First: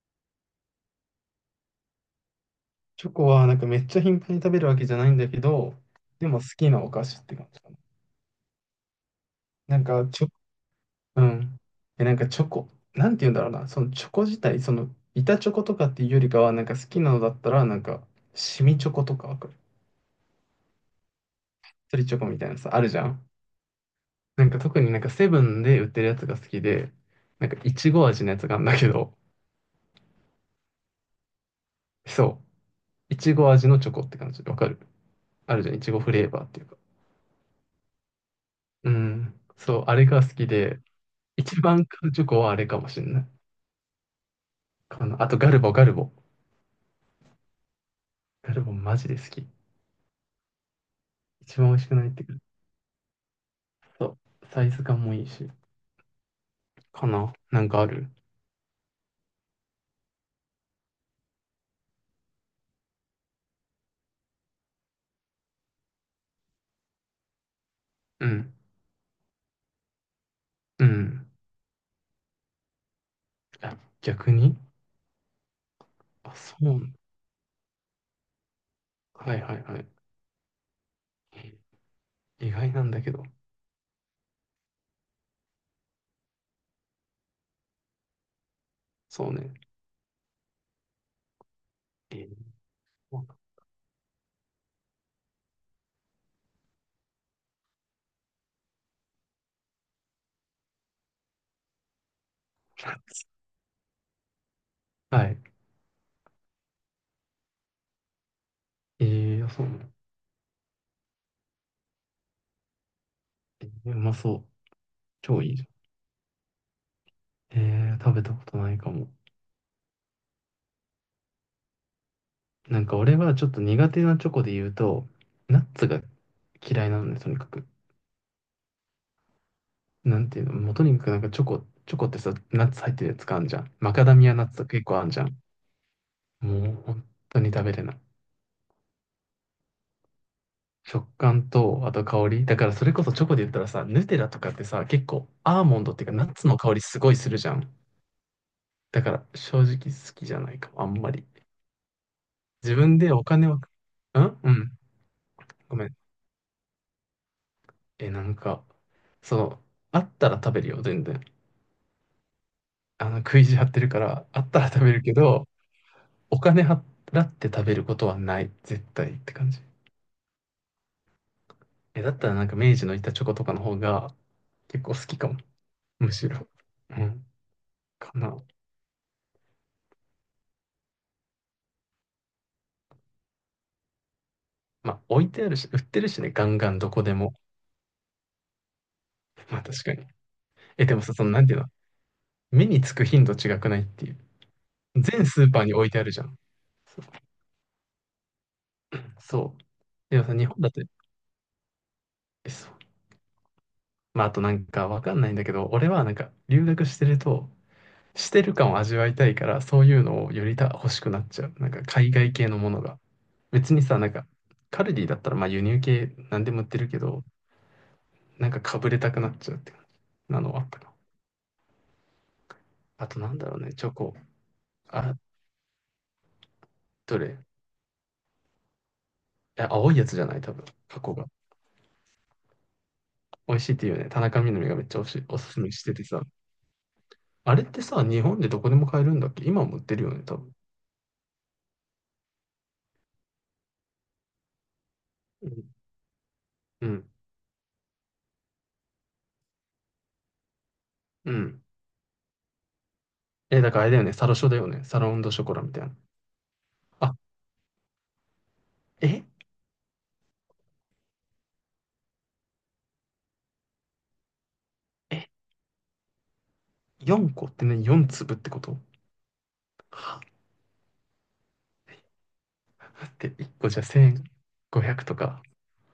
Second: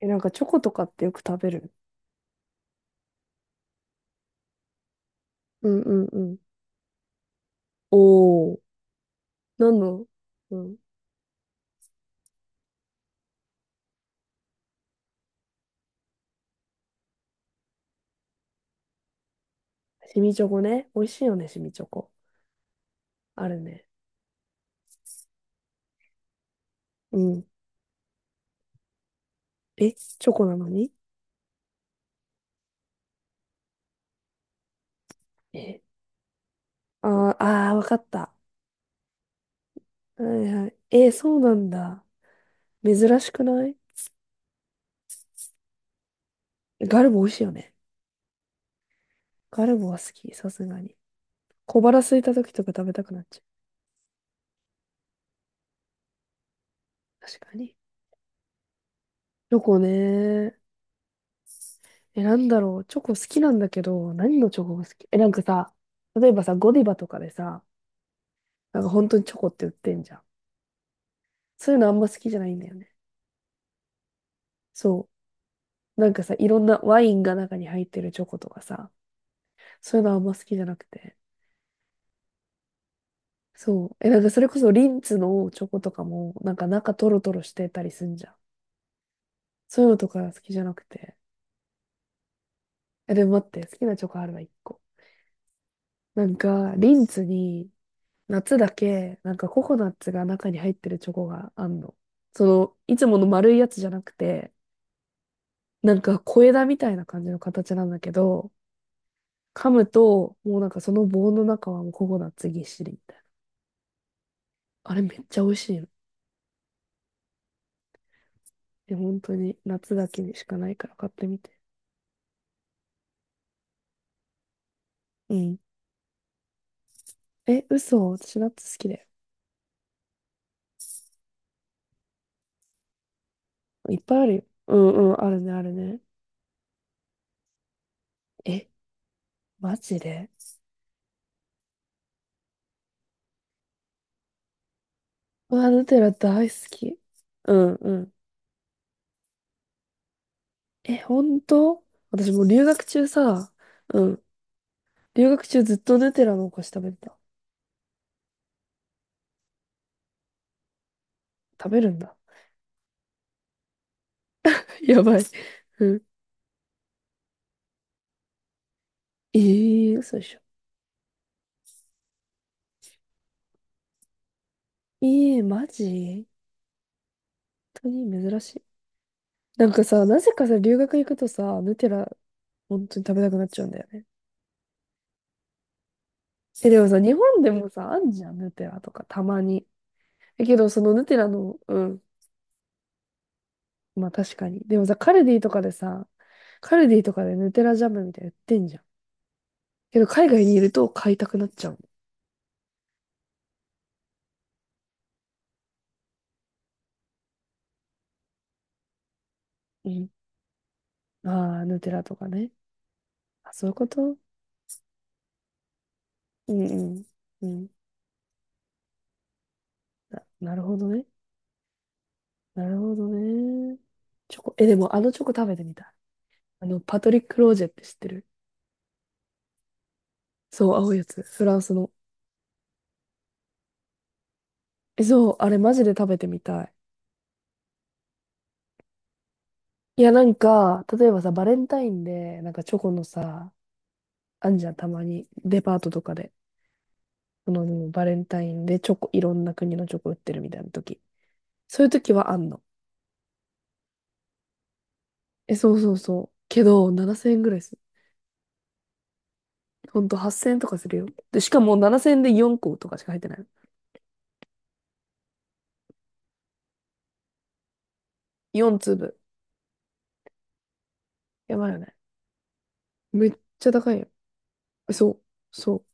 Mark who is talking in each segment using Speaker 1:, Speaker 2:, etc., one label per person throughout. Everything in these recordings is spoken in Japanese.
Speaker 1: え、なんかチョコとかってよく食べる？
Speaker 2: チョコはなんかめっちゃ頻繁に食べるわけじゃないんだけ
Speaker 1: う
Speaker 2: ど、
Speaker 1: んうんう
Speaker 2: で
Speaker 1: ん。
Speaker 2: も好きなお菓子って感じかな。
Speaker 1: おー、な
Speaker 2: な
Speaker 1: ん
Speaker 2: ん
Speaker 1: の？
Speaker 2: かチョ、
Speaker 1: うん。
Speaker 2: うん。え、なんかチョコ、なんて言うんだろうな、そのチョコ自体、その板チョコとかっていうよりかは、なんか好きなのだったら、なんか、シミチョコとかわかる？
Speaker 1: シミチョコね。美味しいよね、シミチョ
Speaker 2: スリ
Speaker 1: コ。
Speaker 2: チョコみたいなさ、あるじゃん。
Speaker 1: あるね。
Speaker 2: なんか特になんかセブンで売ってるやつが好きで、
Speaker 1: うん。
Speaker 2: なんかいちご味のやつがあるんだけど、
Speaker 1: え、チョコなのに？
Speaker 2: そう、いちご味のチョコって感じでわかる？あるじゃん、い
Speaker 1: え、
Speaker 2: ちごフレーバーっていうか。
Speaker 1: あー、あー、わかった。
Speaker 2: うん、そう、あれが
Speaker 1: は
Speaker 2: 好
Speaker 1: い
Speaker 2: き
Speaker 1: はい。
Speaker 2: で、
Speaker 1: えー、そうな
Speaker 2: 一
Speaker 1: ん
Speaker 2: 番
Speaker 1: だ。
Speaker 2: 買うチョコはあれかも
Speaker 1: 珍
Speaker 2: しれな
Speaker 1: し
Speaker 2: い
Speaker 1: くない？
Speaker 2: かな。あとガルボ、ガルボ。
Speaker 1: ガルボ美味しいよね。
Speaker 2: ガルボマジで好き。
Speaker 1: ガルボは好き、さすがに。
Speaker 2: 一番美
Speaker 1: 小
Speaker 2: 味しく
Speaker 1: 腹
Speaker 2: ないっ
Speaker 1: 空い
Speaker 2: てく
Speaker 1: た
Speaker 2: る。
Speaker 1: 時とか食べたくなっちゃ
Speaker 2: そう。サイズ感もいいし、か
Speaker 1: う。
Speaker 2: な。
Speaker 1: 確か
Speaker 2: なん
Speaker 1: に。
Speaker 2: かある？
Speaker 1: チョコね。え、なんだろう。チョコ好きなんだけど、何のチョコが好き？え、なんかさ、例えばさ、ゴディバとかでさ、
Speaker 2: うん。
Speaker 1: なんか本当にチョコって売ってんじゃん。
Speaker 2: うん。
Speaker 1: そういうのあんま好きじゃないんだよね。
Speaker 2: あ、逆に。
Speaker 1: そう。なんか
Speaker 2: あ、
Speaker 1: さ、い
Speaker 2: そ
Speaker 1: ろ
Speaker 2: う
Speaker 1: ん
Speaker 2: な
Speaker 1: な
Speaker 2: んだ。
Speaker 1: ワインが中に入ってるチョコとかさ、
Speaker 2: はいはいはい。
Speaker 1: そういうのあんま好きじゃなくて。
Speaker 2: 意外なんだけど。
Speaker 1: そう。え、なんかそれこそリンツのチョコとかも、なんか中トロトロしてたりすんじゃん。
Speaker 2: そうね。
Speaker 1: そういうのとか好きじゃなくて。
Speaker 2: えー、
Speaker 1: え、でも待って、好きなチョコあるわ、一個。なんか、リンツに、夏だけ、なんかココナッツが中に入ってるチョコがあんの。その、いつも の丸いやつじゃなくて、
Speaker 2: はい。
Speaker 1: なんか小枝みたいな感じの形なんだけど、
Speaker 2: そう
Speaker 1: 噛
Speaker 2: な
Speaker 1: む
Speaker 2: の。
Speaker 1: と、もうなんかその棒の中はもうココナッツぎっしりみたいな。
Speaker 2: うまそう。
Speaker 1: あれめっち
Speaker 2: 超
Speaker 1: ゃ美
Speaker 2: いい
Speaker 1: 味
Speaker 2: じゃ
Speaker 1: しいの。
Speaker 2: ん。食べたことないか
Speaker 1: で、
Speaker 2: も。
Speaker 1: 本当に夏だけにしかないから買ってみて。
Speaker 2: なんか俺はちょっと苦手なチョコで言うと、
Speaker 1: うん。
Speaker 2: ナッツが嫌いなのね、とにか
Speaker 1: え、
Speaker 2: く。
Speaker 1: 嘘私ナッツ好きだよ。
Speaker 2: なんていうの、もうとにかくなんかチョコ、チョコってさ、ナッツ入ってるやつかあんじゃん。マ
Speaker 1: いっ
Speaker 2: カダ
Speaker 1: ぱいあ
Speaker 2: ミ
Speaker 1: る
Speaker 2: ア
Speaker 1: よ。
Speaker 2: ナッツとか
Speaker 1: う
Speaker 2: 結
Speaker 1: ん
Speaker 2: 構あん
Speaker 1: うん、
Speaker 2: じゃ
Speaker 1: ある
Speaker 2: ん。
Speaker 1: ね、あるね。
Speaker 2: もう本当に食べれない。
Speaker 1: え、マジで？
Speaker 2: 食感と、あと香り。だからそれこそチョコで言ったらさ、ヌテラとかってさ、結構
Speaker 1: う
Speaker 2: アー
Speaker 1: わ、
Speaker 2: モ
Speaker 1: ヌ
Speaker 2: ンドっ
Speaker 1: テ
Speaker 2: ていう
Speaker 1: ラ
Speaker 2: かナッツ
Speaker 1: 大好
Speaker 2: の香り
Speaker 1: き。
Speaker 2: すごいするじゃ
Speaker 1: う
Speaker 2: ん。
Speaker 1: んうん。
Speaker 2: だから正直好きじゃないかも、あ
Speaker 1: え、
Speaker 2: んまり。
Speaker 1: 本当？私もう留
Speaker 2: 自
Speaker 1: 学
Speaker 2: 分
Speaker 1: 中
Speaker 2: でお金
Speaker 1: さ、
Speaker 2: を、ん、
Speaker 1: う
Speaker 2: う
Speaker 1: ん。
Speaker 2: ん。
Speaker 1: 留学中ず
Speaker 2: ご
Speaker 1: っ
Speaker 2: めん。
Speaker 1: とヌテラのお菓子食べてた。
Speaker 2: え、なんか、その、あったら食べるよ、全然。
Speaker 1: 食べるんだ。
Speaker 2: あの、食い意地張ってるから、あったら 食べ
Speaker 1: や
Speaker 2: るけ
Speaker 1: ばい。
Speaker 2: ど、
Speaker 1: うん。
Speaker 2: お金払って食べることはない、絶対って
Speaker 1: え
Speaker 2: 感じ。
Speaker 1: えー、嘘でしょ。
Speaker 2: え、だったらなんか明治の板チョコとかの方が結構好きか
Speaker 1: え
Speaker 2: も、
Speaker 1: えー、マ
Speaker 2: む
Speaker 1: ジ？
Speaker 2: しろ。うん、
Speaker 1: 本当
Speaker 2: か
Speaker 1: に珍
Speaker 2: な。
Speaker 1: しい。なんかさ、なぜかさ、留学行くとさ、ヌテラ、本当に食べたくなっちゃうんだよね。
Speaker 2: まあ置いてあるし、売ってるしね、ガン
Speaker 1: え、
Speaker 2: ガン
Speaker 1: でも
Speaker 2: ど
Speaker 1: さ、
Speaker 2: こ
Speaker 1: 日
Speaker 2: でも。
Speaker 1: 本でもさ、あんじゃん、ヌテラとか、たま
Speaker 2: まあ
Speaker 1: に。
Speaker 2: 確かに。
Speaker 1: え、けど、そ
Speaker 2: え、
Speaker 1: の
Speaker 2: でも
Speaker 1: ヌ
Speaker 2: さ、
Speaker 1: テ
Speaker 2: そ
Speaker 1: ラ
Speaker 2: のなんてい
Speaker 1: の、
Speaker 2: うの、
Speaker 1: うん、
Speaker 2: 目につく頻度違くないって
Speaker 1: まあ
Speaker 2: いう。
Speaker 1: 確かに。でもさ、カル
Speaker 2: 全
Speaker 1: ディ
Speaker 2: ス
Speaker 1: と
Speaker 2: ーパ
Speaker 1: か
Speaker 2: ー
Speaker 1: で
Speaker 2: に置いてあ
Speaker 1: さ、
Speaker 2: るじゃん。
Speaker 1: カルディ
Speaker 2: そう。
Speaker 1: とかでヌテラジャムみたいな売ってんじゃん。
Speaker 2: そう、
Speaker 1: けど、
Speaker 2: でも
Speaker 1: 海
Speaker 2: さ、
Speaker 1: 外
Speaker 2: 日
Speaker 1: に
Speaker 2: 本
Speaker 1: い
Speaker 2: だ
Speaker 1: る
Speaker 2: って、
Speaker 1: と買いたくなっちゃう。
Speaker 2: え、そう。まああとなんかわかんないんだけど、俺はなんか留学してると、してる感を味わいたいから、そう
Speaker 1: う
Speaker 2: いう
Speaker 1: ん。
Speaker 2: のをよりた欲しくなっちゃう。
Speaker 1: ああ、
Speaker 2: なん
Speaker 1: ヌ
Speaker 2: か
Speaker 1: テラ
Speaker 2: 海
Speaker 1: とか
Speaker 2: 外系
Speaker 1: ね。
Speaker 2: のものが。
Speaker 1: あ、そういう
Speaker 2: 別に
Speaker 1: こ
Speaker 2: さ、なん
Speaker 1: と？
Speaker 2: か、カルディだったらまあ輸入系何で
Speaker 1: う
Speaker 2: も売
Speaker 1: ん
Speaker 2: ってる
Speaker 1: う
Speaker 2: け
Speaker 1: ん。
Speaker 2: ど、
Speaker 1: うん。
Speaker 2: なんかかぶれたくなっちゃうって感じなの
Speaker 1: な
Speaker 2: は
Speaker 1: る
Speaker 2: あっ
Speaker 1: ほ
Speaker 2: たか
Speaker 1: ど
Speaker 2: な。
Speaker 1: ね。なるほど
Speaker 2: あとなんだろうね、
Speaker 1: ね。
Speaker 2: チョコ。
Speaker 1: チョコ、え、でもあの
Speaker 2: あ、
Speaker 1: チョコ食べてみたい。あの、パト
Speaker 2: ど
Speaker 1: リ
Speaker 2: れ、
Speaker 1: ッ
Speaker 2: い
Speaker 1: ク・ロージェって知ってる？
Speaker 2: や、青いやつじゃない、多分、
Speaker 1: そう、青い
Speaker 2: 過
Speaker 1: や
Speaker 2: 去
Speaker 1: つ。
Speaker 2: が。
Speaker 1: フランスの。
Speaker 2: 美味しいっていうね、田中みな実がめっちゃ
Speaker 1: えそう、
Speaker 2: お
Speaker 1: あ
Speaker 2: す
Speaker 1: れ
Speaker 2: すめ
Speaker 1: マ
Speaker 2: し
Speaker 1: ジで
Speaker 2: てて
Speaker 1: 食べ
Speaker 2: さ。
Speaker 1: てみたい。
Speaker 2: あれってさ、日本でどこでも買えるんだっけ？今も売って
Speaker 1: い
Speaker 2: る
Speaker 1: や、
Speaker 2: よ
Speaker 1: な
Speaker 2: ね、
Speaker 1: ん
Speaker 2: 多分。
Speaker 1: か、例えばさ、バレンタインで、なんかチョコのさ、あんじゃん、たまに、
Speaker 2: う
Speaker 1: デ
Speaker 2: ん。
Speaker 1: パートとかで。
Speaker 2: うん。
Speaker 1: その、バレンタインでチョコ、いろんな国のチョコ売ってるみたいな時。
Speaker 2: うん。
Speaker 1: そういう時はあんの。
Speaker 2: え、だからあれだよね、サロショだよね。サロンドショ
Speaker 1: え、
Speaker 2: コラ
Speaker 1: そ
Speaker 2: み
Speaker 1: う
Speaker 2: たい
Speaker 1: そ
Speaker 2: な。
Speaker 1: うそう。けど、
Speaker 2: あ、
Speaker 1: 7000円ぐらいする。
Speaker 2: え
Speaker 1: ほんと、8000円とかするよ。で、しかも7000円で4個とかしか入ってないの。
Speaker 2: え4個ってね、4粒ってこ
Speaker 1: 4
Speaker 2: と？
Speaker 1: 粒。
Speaker 2: は
Speaker 1: やばいよね。
Speaker 2: だっ
Speaker 1: め
Speaker 2: て、
Speaker 1: っ
Speaker 2: 1
Speaker 1: ち
Speaker 2: 個
Speaker 1: ゃ
Speaker 2: じゃ
Speaker 1: 高いよ。え
Speaker 2: 1500
Speaker 1: そ
Speaker 2: と
Speaker 1: う、
Speaker 2: か。
Speaker 1: そう。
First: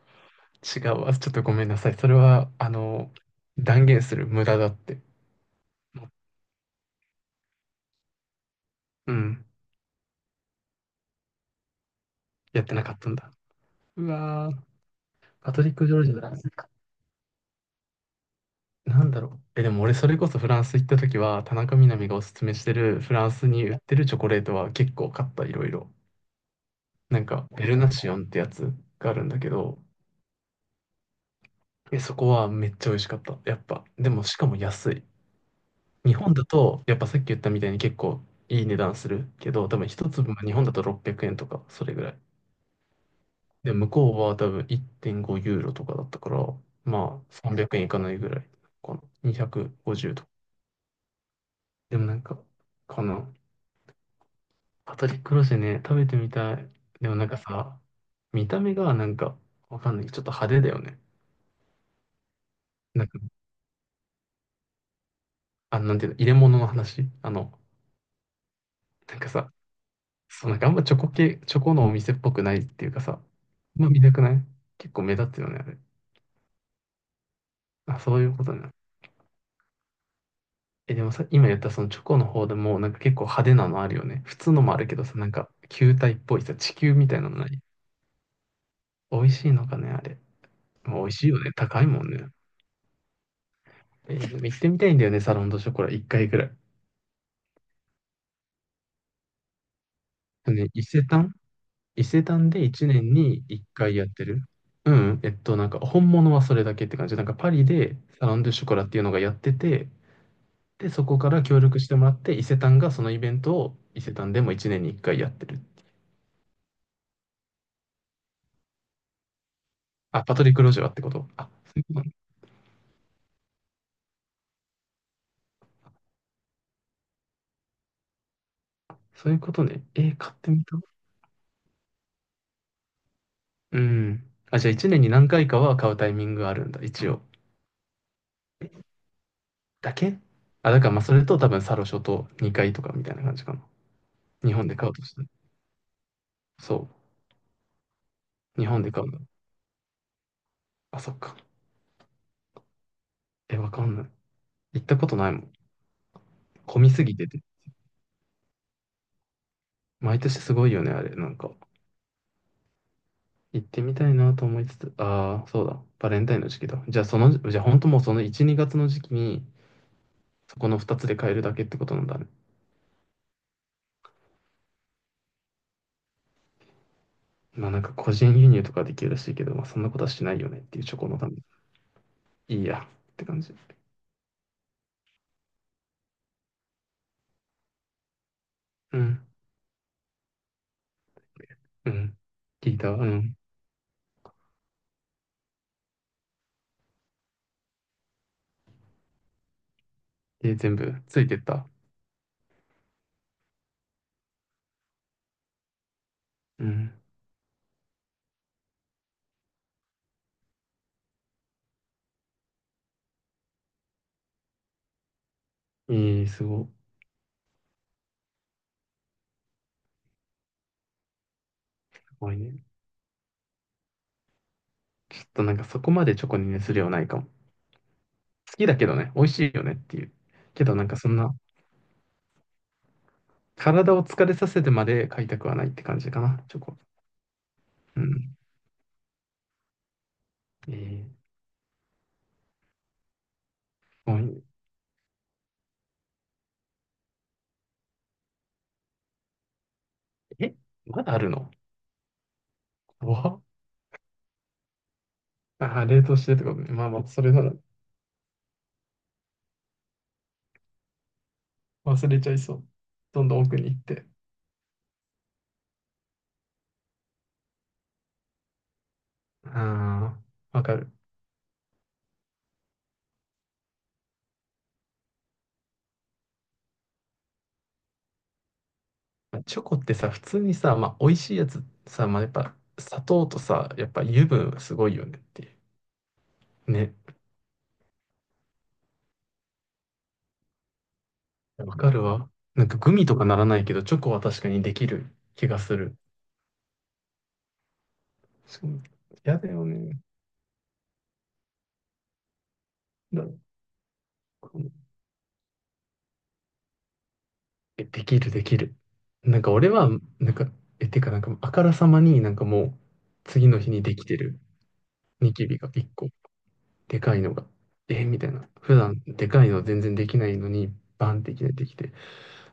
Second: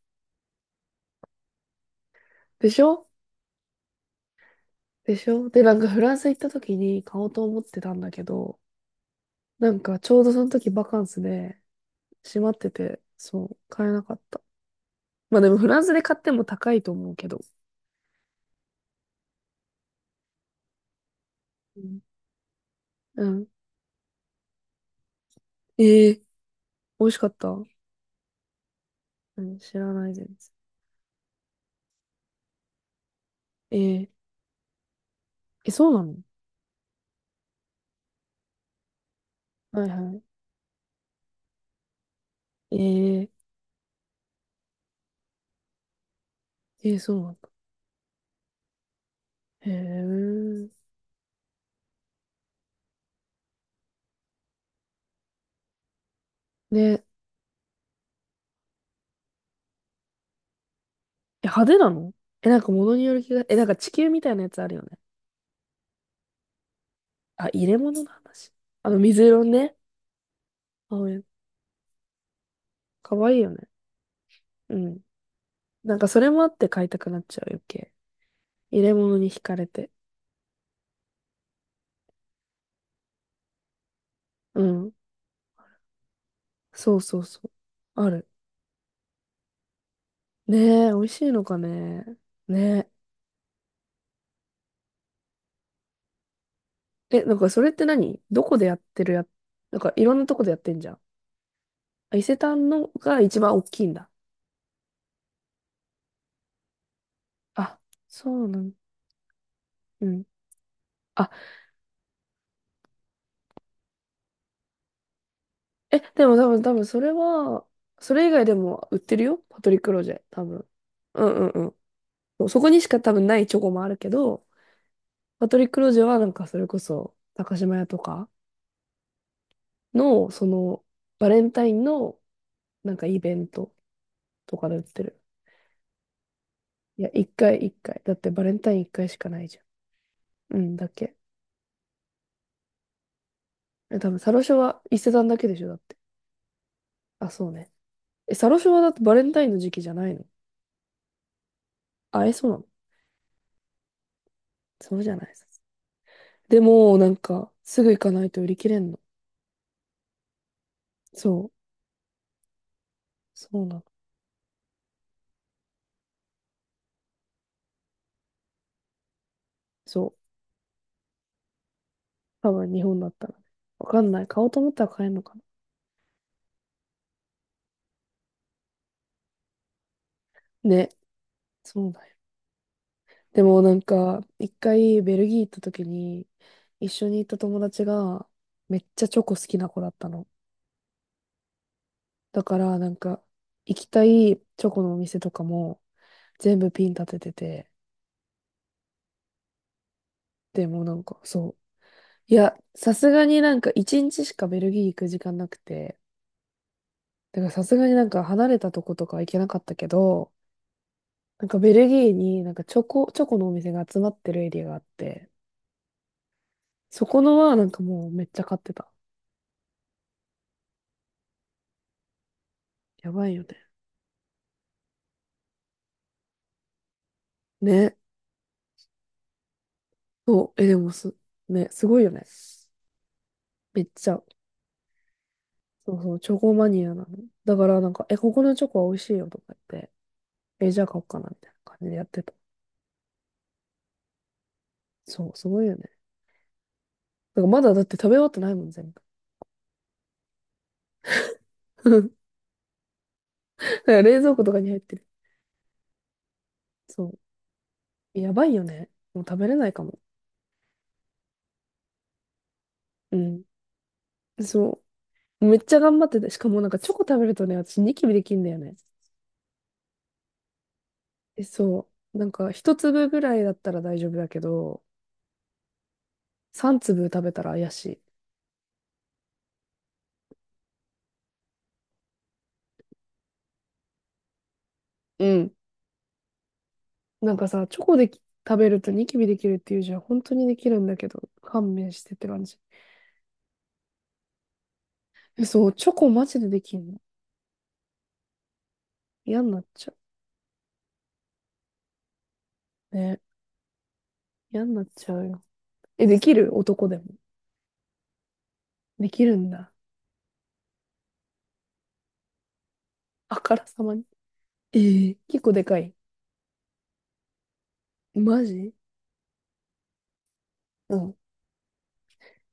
Speaker 2: 違うわ。ちょっとごめんなさい。それは、あ
Speaker 1: でしょ？
Speaker 2: の、断言する無駄だって。
Speaker 1: でしょ？で、なんかフランス行った時に買おうと思ってたんだけど、
Speaker 2: うん。
Speaker 1: なんかちょうどその時バカンスで、閉まっ
Speaker 2: やっ
Speaker 1: て
Speaker 2: てなかっ
Speaker 1: て、
Speaker 2: たんだ。
Speaker 1: そう、買えな
Speaker 2: う
Speaker 1: かった。
Speaker 2: わー。
Speaker 1: まあで
Speaker 2: パ
Speaker 1: も
Speaker 2: ト
Speaker 1: フ
Speaker 2: リッ
Speaker 1: ラン
Speaker 2: ク・
Speaker 1: ス
Speaker 2: ジョ
Speaker 1: で
Speaker 2: ージ
Speaker 1: 買って
Speaker 2: だ。
Speaker 1: も高いと思うけど。
Speaker 2: なんだろう。え、でも俺それこそフランス行った時は、田中
Speaker 1: う
Speaker 2: みな
Speaker 1: ん。
Speaker 2: 実がおすすめしてるフ
Speaker 1: う
Speaker 2: ラン
Speaker 1: ん
Speaker 2: スに売ってるチョコレートは結構買った、いろいろ。
Speaker 1: ええ美味し
Speaker 2: なん
Speaker 1: かっ
Speaker 2: か、
Speaker 1: た。う
Speaker 2: ベルナシオンってやつがあるんだけ
Speaker 1: ん、知
Speaker 2: ど、
Speaker 1: らないです。
Speaker 2: え、そこはめっちゃ美味しかった。やっぱ。
Speaker 1: え
Speaker 2: で
Speaker 1: え
Speaker 2: も、しかも安い。
Speaker 1: え、そうなの？
Speaker 2: 日本だと、やっぱさっき言ったみたいに結構いい値段するけど、多
Speaker 1: は
Speaker 2: 分
Speaker 1: い
Speaker 2: 一
Speaker 1: は
Speaker 2: 粒が日本だと600円とか、それぐらい。
Speaker 1: い。ええ
Speaker 2: で、向こうは多分1.5ユーロとかだったから、
Speaker 1: ええ、そう
Speaker 2: ま
Speaker 1: な
Speaker 2: あ
Speaker 1: んだ。
Speaker 2: 300円いかないぐらいかな。
Speaker 1: へ
Speaker 2: 250とか。
Speaker 1: え。
Speaker 2: でもなんか、このパトリック・ロシェね、食べてみたい。
Speaker 1: で、
Speaker 2: でもなんかさ、見た目がなんか、わかんない。ちょっと派手だよね。
Speaker 1: え、派手なの？え、なんか物に
Speaker 2: なん
Speaker 1: よ
Speaker 2: か、
Speaker 1: る気が、え、なんか地球みたいなやつあるよね。
Speaker 2: あ、なんていうの、入れ物の話。あ
Speaker 1: あ、
Speaker 2: の、
Speaker 1: 入れ物の話。あの、
Speaker 2: なん
Speaker 1: 水
Speaker 2: か
Speaker 1: 色の
Speaker 2: さ、
Speaker 1: ね。
Speaker 2: そう、なんかあんまチョコ
Speaker 1: あ、
Speaker 2: 系、チョコのお店っぽくないっていうか
Speaker 1: か
Speaker 2: さ、
Speaker 1: わいいよね。
Speaker 2: まあ見たくない、
Speaker 1: う
Speaker 2: 結
Speaker 1: ん。
Speaker 2: 構目立つよね、あれ。
Speaker 1: なんかそれもあって買いたくなっちゃう余計。
Speaker 2: あ、そういうことね。
Speaker 1: 入れ物に惹かれて。
Speaker 2: え、でもさ、今言ったそのチョコの方でも、なんか結構派手なのあるよね。普通
Speaker 1: う
Speaker 2: のもある
Speaker 1: ん。
Speaker 2: けどさ、なんか球体っぽいさ、地球
Speaker 1: そう
Speaker 2: みた
Speaker 1: そ
Speaker 2: い
Speaker 1: う
Speaker 2: なの
Speaker 1: そ
Speaker 2: な
Speaker 1: う。
Speaker 2: い？
Speaker 1: ある。
Speaker 2: 美味しいのかね、あれ。
Speaker 1: ねえ、美
Speaker 2: まあ美
Speaker 1: 味
Speaker 2: 味
Speaker 1: し
Speaker 2: しい
Speaker 1: い
Speaker 2: よ
Speaker 1: の
Speaker 2: ね。
Speaker 1: か
Speaker 2: 高いも
Speaker 1: ね。
Speaker 2: んね。
Speaker 1: ね
Speaker 2: でも行ってみたいんだよね、サロンドショコラ、一回ぐら
Speaker 1: え。え、なんかそれって何どこでやってるや、なんかいろんなとこで
Speaker 2: い。
Speaker 1: やっ
Speaker 2: ね、
Speaker 1: てん
Speaker 2: 伊
Speaker 1: じゃん。
Speaker 2: 勢丹伊
Speaker 1: あ伊
Speaker 2: 勢
Speaker 1: 勢
Speaker 2: 丹で
Speaker 1: 丹の
Speaker 2: 一年
Speaker 1: が一番
Speaker 2: に
Speaker 1: 大きい
Speaker 2: 一
Speaker 1: ん
Speaker 2: 回や
Speaker 1: だ。
Speaker 2: ってる。うん、なんか本物はそれだけって感じ。なんかパリ
Speaker 1: あ、
Speaker 2: でサロン
Speaker 1: そう
Speaker 2: ド
Speaker 1: な
Speaker 2: ショ
Speaker 1: ん、
Speaker 2: コラっていうのがやってて、
Speaker 1: うん。
Speaker 2: で、そこか
Speaker 1: あ、
Speaker 2: ら協力してもらって、伊勢丹がそのイベントを伊勢丹でも1年に1回やってる。
Speaker 1: え、でも多分それは、それ以外でも売ってるよ。パトリック・ロジェ、
Speaker 2: あ、パト
Speaker 1: 多
Speaker 2: リック・
Speaker 1: 分。
Speaker 2: ロジャーってこ
Speaker 1: う
Speaker 2: と？
Speaker 1: ん
Speaker 2: あ、
Speaker 1: う
Speaker 2: そ
Speaker 1: ん
Speaker 2: ういうことね。
Speaker 1: うん。そこにしか多分ないチョコもあるけど、パトリック・ロジェはなんかそれこそ、高島屋とか
Speaker 2: そういうことね。
Speaker 1: の、
Speaker 2: 買っ
Speaker 1: そ
Speaker 2: てみた。
Speaker 1: の、バレンタインのなんかイベント
Speaker 2: うん。
Speaker 1: と
Speaker 2: あ、じ
Speaker 1: か
Speaker 2: ゃあ
Speaker 1: で売っ
Speaker 2: 1年
Speaker 1: て
Speaker 2: に
Speaker 1: る。
Speaker 2: 何回かは買うタイミングがあるんだ、
Speaker 1: いや、
Speaker 2: 一応。
Speaker 1: 一回一回。だってバレンタイン一
Speaker 2: え、
Speaker 1: 回しかないじゃん。
Speaker 2: だけ、
Speaker 1: う
Speaker 2: あ、
Speaker 1: ん、
Speaker 2: だか
Speaker 1: だっ
Speaker 2: らまあそ
Speaker 1: け。
Speaker 2: れと多分サロショと2回とかみたいな感じかな。
Speaker 1: え、多分、サロシ
Speaker 2: 日
Speaker 1: ョ
Speaker 2: 本で
Speaker 1: は
Speaker 2: 買う
Speaker 1: 伊
Speaker 2: と
Speaker 1: 勢
Speaker 2: したら。
Speaker 1: 丹だけでしょ、だって。
Speaker 2: そ
Speaker 1: あ、そうね。え、サロ
Speaker 2: う。日
Speaker 1: ショは
Speaker 2: 本
Speaker 1: だ
Speaker 2: で
Speaker 1: って
Speaker 2: 買うん
Speaker 1: バ
Speaker 2: だ。
Speaker 1: レンタインの時期じゃないの？
Speaker 2: あ、そっか。
Speaker 1: あ、え、そうなの？
Speaker 2: え、わかんない。行っ
Speaker 1: そ
Speaker 2: た
Speaker 1: う
Speaker 2: こ
Speaker 1: じゃ
Speaker 2: と
Speaker 1: ない
Speaker 2: ない
Speaker 1: で
Speaker 2: も
Speaker 1: す。
Speaker 2: ん。
Speaker 1: で
Speaker 2: 混み
Speaker 1: も、
Speaker 2: す
Speaker 1: な
Speaker 2: ぎ
Speaker 1: ん
Speaker 2: てて。
Speaker 1: か、すぐ行かないと売り切れんの。
Speaker 2: 毎年すごいよね、あれ。なん
Speaker 1: そう。
Speaker 2: か。
Speaker 1: そ
Speaker 2: 行
Speaker 1: う
Speaker 2: っ
Speaker 1: な
Speaker 2: て
Speaker 1: の。
Speaker 2: みたいなと思いつつ、ああ、そうだ、バレンタインの時期だ。じゃあ、その、じゃあ、本当もうその1、2月の時期に、
Speaker 1: そう。
Speaker 2: そこの2つで買えるだけってことなんだね。
Speaker 1: 多分、日本だったらね。わかんない。買おうと思ったら買えんのかな。
Speaker 2: まあ、なんか個人輸入とかできるらしいけど、まあ、そんなことはしないよねっていう、
Speaker 1: ね。
Speaker 2: チョコのために。
Speaker 1: そうだよね。
Speaker 2: いいや、って感
Speaker 1: で
Speaker 2: じ。
Speaker 1: も、なんか、一回ベルギー行った時に、一緒に行った友達が、めっ
Speaker 2: う
Speaker 1: ちゃチョ
Speaker 2: ん、
Speaker 1: コ好きな子だったの。
Speaker 2: うん。
Speaker 1: だか
Speaker 2: 聞
Speaker 1: ら
Speaker 2: い
Speaker 1: な
Speaker 2: た、
Speaker 1: ん
Speaker 2: う
Speaker 1: か
Speaker 2: ん。
Speaker 1: 行きたいチョコのお店とかも全部ピン立ててて、で
Speaker 2: 全
Speaker 1: もな
Speaker 2: 部
Speaker 1: んか
Speaker 2: ついてっ
Speaker 1: そう。
Speaker 2: た。
Speaker 1: いや、さすがになんか一日しかベルギー行く時間なくて、
Speaker 2: うん。
Speaker 1: だからさすがになんか離れたとことか行けなかったけど、なんかベルギーになんかチョコ、チョコのお店が集まってるエリアがあって、
Speaker 2: ええ、すごい。
Speaker 1: そこのはなんかもうめっちゃ買ってた。
Speaker 2: すごいね。
Speaker 1: やばいよね。
Speaker 2: ちょっとなんかそこまでチョコに熱量ないかも。
Speaker 1: ね。
Speaker 2: 好きだけどね、美味しいよねっていう。
Speaker 1: そう。
Speaker 2: け
Speaker 1: え、
Speaker 2: ど
Speaker 1: で
Speaker 2: なん
Speaker 1: も
Speaker 2: かそ
Speaker 1: す、
Speaker 2: んな、
Speaker 1: ね、すごいよね。めっ
Speaker 2: 体を
Speaker 1: ちゃ。
Speaker 2: 疲れさせてまで買いたくはないって
Speaker 1: そ
Speaker 2: 感
Speaker 1: う
Speaker 2: じ
Speaker 1: そう、
Speaker 2: か
Speaker 1: チョ
Speaker 2: な、
Speaker 1: コ
Speaker 2: チョ
Speaker 1: マ
Speaker 2: コ。
Speaker 1: ニアなの。だからなん
Speaker 2: う
Speaker 1: か、え、こ
Speaker 2: ん。
Speaker 1: このチョコは美味しいよとか言って、え、
Speaker 2: え
Speaker 1: じゃあ買おう
Speaker 2: ー、
Speaker 1: かな、みたいな感じでやってた。
Speaker 2: もう
Speaker 1: そう、すごいよね。だからまだだって食べ終わってないもん、全部。
Speaker 2: え、まだあるの？ 怖っ。
Speaker 1: だから冷蔵庫とかに入ってる。
Speaker 2: あー、冷凍してってことね。まあまあ、
Speaker 1: そ
Speaker 2: それなら
Speaker 1: う。やばいよね。もう食べれないかも。
Speaker 2: 忘れちゃいそう。
Speaker 1: う
Speaker 2: どんどん
Speaker 1: ん。
Speaker 2: 奥に行って。
Speaker 1: そう。めっちゃ頑張ってて。しかもなんかチョコ食べるとね、私ニキビできんだよね。
Speaker 2: ああ、わかる。
Speaker 1: え、そう。なんか一粒ぐらいだったら大丈夫だけど、三粒食べたら怪しい。
Speaker 2: まあチョコってさ、普通にさ、まあ、美味しいやつさ、まあ、やっぱ砂糖とさ、やっぱ油分すごいよねっ
Speaker 1: う
Speaker 2: てい
Speaker 1: ん。
Speaker 2: う。ね、
Speaker 1: なんかさ、チョコでき食べるとニキビできるっていうじゃん。本当にできるんだけど、勘
Speaker 2: わか
Speaker 1: 弁し
Speaker 2: る
Speaker 1: てって
Speaker 2: わ。
Speaker 1: 感じ。
Speaker 2: なんかグミとかならないけど、チョコは確かにできる
Speaker 1: え、
Speaker 2: 気が
Speaker 1: そう。
Speaker 2: す
Speaker 1: チョ
Speaker 2: る。
Speaker 1: コマジでできんの。
Speaker 2: そう。嫌
Speaker 1: 嫌に
Speaker 2: だ
Speaker 1: なっ
Speaker 2: よ
Speaker 1: ちゃ
Speaker 2: ね。
Speaker 1: う。ね
Speaker 2: だ、
Speaker 1: 嫌になっちゃうよ。え、できる男でも？
Speaker 2: え、できる、できる。
Speaker 1: できる
Speaker 2: なん
Speaker 1: ん
Speaker 2: か俺
Speaker 1: だ。
Speaker 2: は、なんか、え、てかなんか、あからさまになんかもう、
Speaker 1: あ
Speaker 2: 次
Speaker 1: か
Speaker 2: の
Speaker 1: ら
Speaker 2: 日
Speaker 1: さ
Speaker 2: に
Speaker 1: ま
Speaker 2: で
Speaker 1: に。
Speaker 2: きてる、
Speaker 1: ええ
Speaker 2: ニ
Speaker 1: 結
Speaker 2: キ
Speaker 1: 構
Speaker 2: ビ
Speaker 1: で
Speaker 2: が
Speaker 1: か
Speaker 2: 1
Speaker 1: い。
Speaker 2: 個、でかいのが。え、みたい
Speaker 1: マ
Speaker 2: な。
Speaker 1: ジ？
Speaker 2: 普段、でかいの全然できないのに、
Speaker 1: う
Speaker 2: バ
Speaker 1: ん。
Speaker 2: ンっていきなりできて、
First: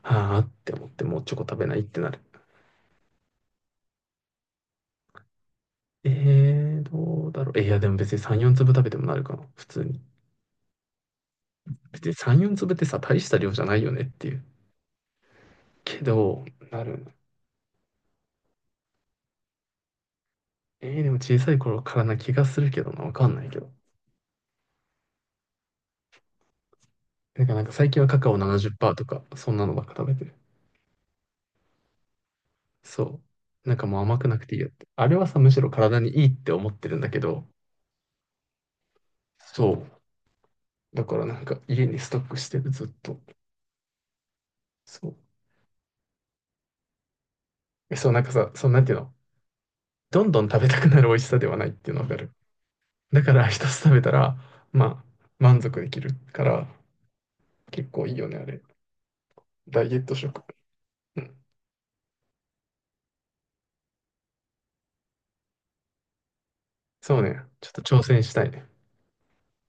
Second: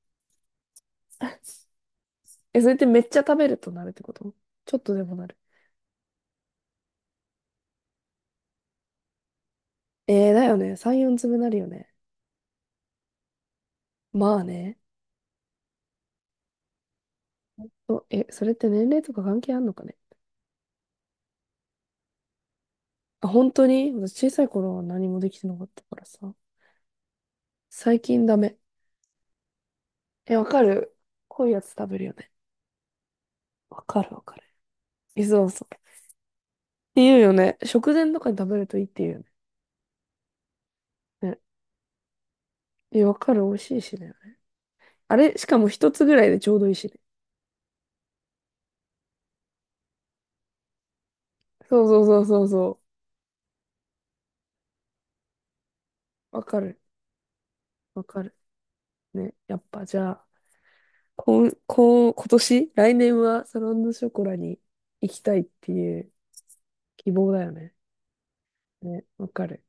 Speaker 2: はあって思って、もうチョコ食べないっ てなる。
Speaker 1: え、それってめっちゃ食べるとなるってこと？ちょっとでもなる。
Speaker 2: どうだろう。え、いや、でも別に3、4粒食べてもなるかな、普通に。
Speaker 1: えー、だよね。3、4粒なるよね。
Speaker 2: 別に3、4粒ってさ、大した量じゃないよねってい
Speaker 1: ま
Speaker 2: う。
Speaker 1: あね。
Speaker 2: けど、なる。
Speaker 1: え、それって年齢とか関係あんのかね。
Speaker 2: でも小さい頃からな気がするけどな、わか
Speaker 1: あ、
Speaker 2: んな
Speaker 1: 本
Speaker 2: いけ
Speaker 1: 当
Speaker 2: ど。
Speaker 1: に私小さい頃は何もできてなかったからさ。
Speaker 2: なんか、なんか最
Speaker 1: 最
Speaker 2: 近はカ
Speaker 1: 近
Speaker 2: カ
Speaker 1: ダ
Speaker 2: オ
Speaker 1: メ。
Speaker 2: 70%とか、そんなのばっか食べてる。
Speaker 1: え、わかる？濃いやつ食べるよね。
Speaker 2: そう。なん
Speaker 1: わ
Speaker 2: かも
Speaker 1: か
Speaker 2: う
Speaker 1: る
Speaker 2: 甘
Speaker 1: わ
Speaker 2: く
Speaker 1: か
Speaker 2: な
Speaker 1: る。
Speaker 2: くていいよって。あれ
Speaker 1: え、
Speaker 2: はさ、
Speaker 1: そう
Speaker 2: むし
Speaker 1: そ
Speaker 2: ろ
Speaker 1: う。っ
Speaker 2: 体にいいって思ってるん
Speaker 1: て
Speaker 2: だ
Speaker 1: 言
Speaker 2: け
Speaker 1: うよ
Speaker 2: ど、
Speaker 1: ね。食前とかに食べるといいって言うよね。
Speaker 2: そう。だから
Speaker 1: ね。
Speaker 2: なんか家にストックしてる、ずっ
Speaker 1: え、わ
Speaker 2: と。
Speaker 1: かる。美味しいしね。
Speaker 2: そ
Speaker 1: あ
Speaker 2: う。
Speaker 1: れ、しかも一つぐらいでちょうどいいしね。
Speaker 2: え、そう、なんかさ、そう、なんていうの、どんどん食べたくなる美味しさではないっ
Speaker 1: そう
Speaker 2: ていう
Speaker 1: そ
Speaker 2: の
Speaker 1: う
Speaker 2: わか
Speaker 1: そう
Speaker 2: る。
Speaker 1: そうそ
Speaker 2: だから一つ食べたら、まあ、満足できる
Speaker 1: う。わ
Speaker 2: か
Speaker 1: か
Speaker 2: ら、
Speaker 1: る。
Speaker 2: 結
Speaker 1: わ
Speaker 2: 構いい
Speaker 1: か
Speaker 2: よ
Speaker 1: る。
Speaker 2: ね、あれ。
Speaker 1: ね。やっ
Speaker 2: ダ
Speaker 1: ぱ
Speaker 2: イエ
Speaker 1: じ
Speaker 2: ッ
Speaker 1: ゃ
Speaker 2: ト
Speaker 1: あ、
Speaker 2: 食。う
Speaker 1: こ
Speaker 2: ん。
Speaker 1: ん、こん、今年、来年はサロンドショコラに行きたいっていう希
Speaker 2: そう
Speaker 1: 望
Speaker 2: ね。
Speaker 1: だよ
Speaker 2: ちょっ
Speaker 1: ね。
Speaker 2: と挑戦したいね。
Speaker 1: ね。わかる。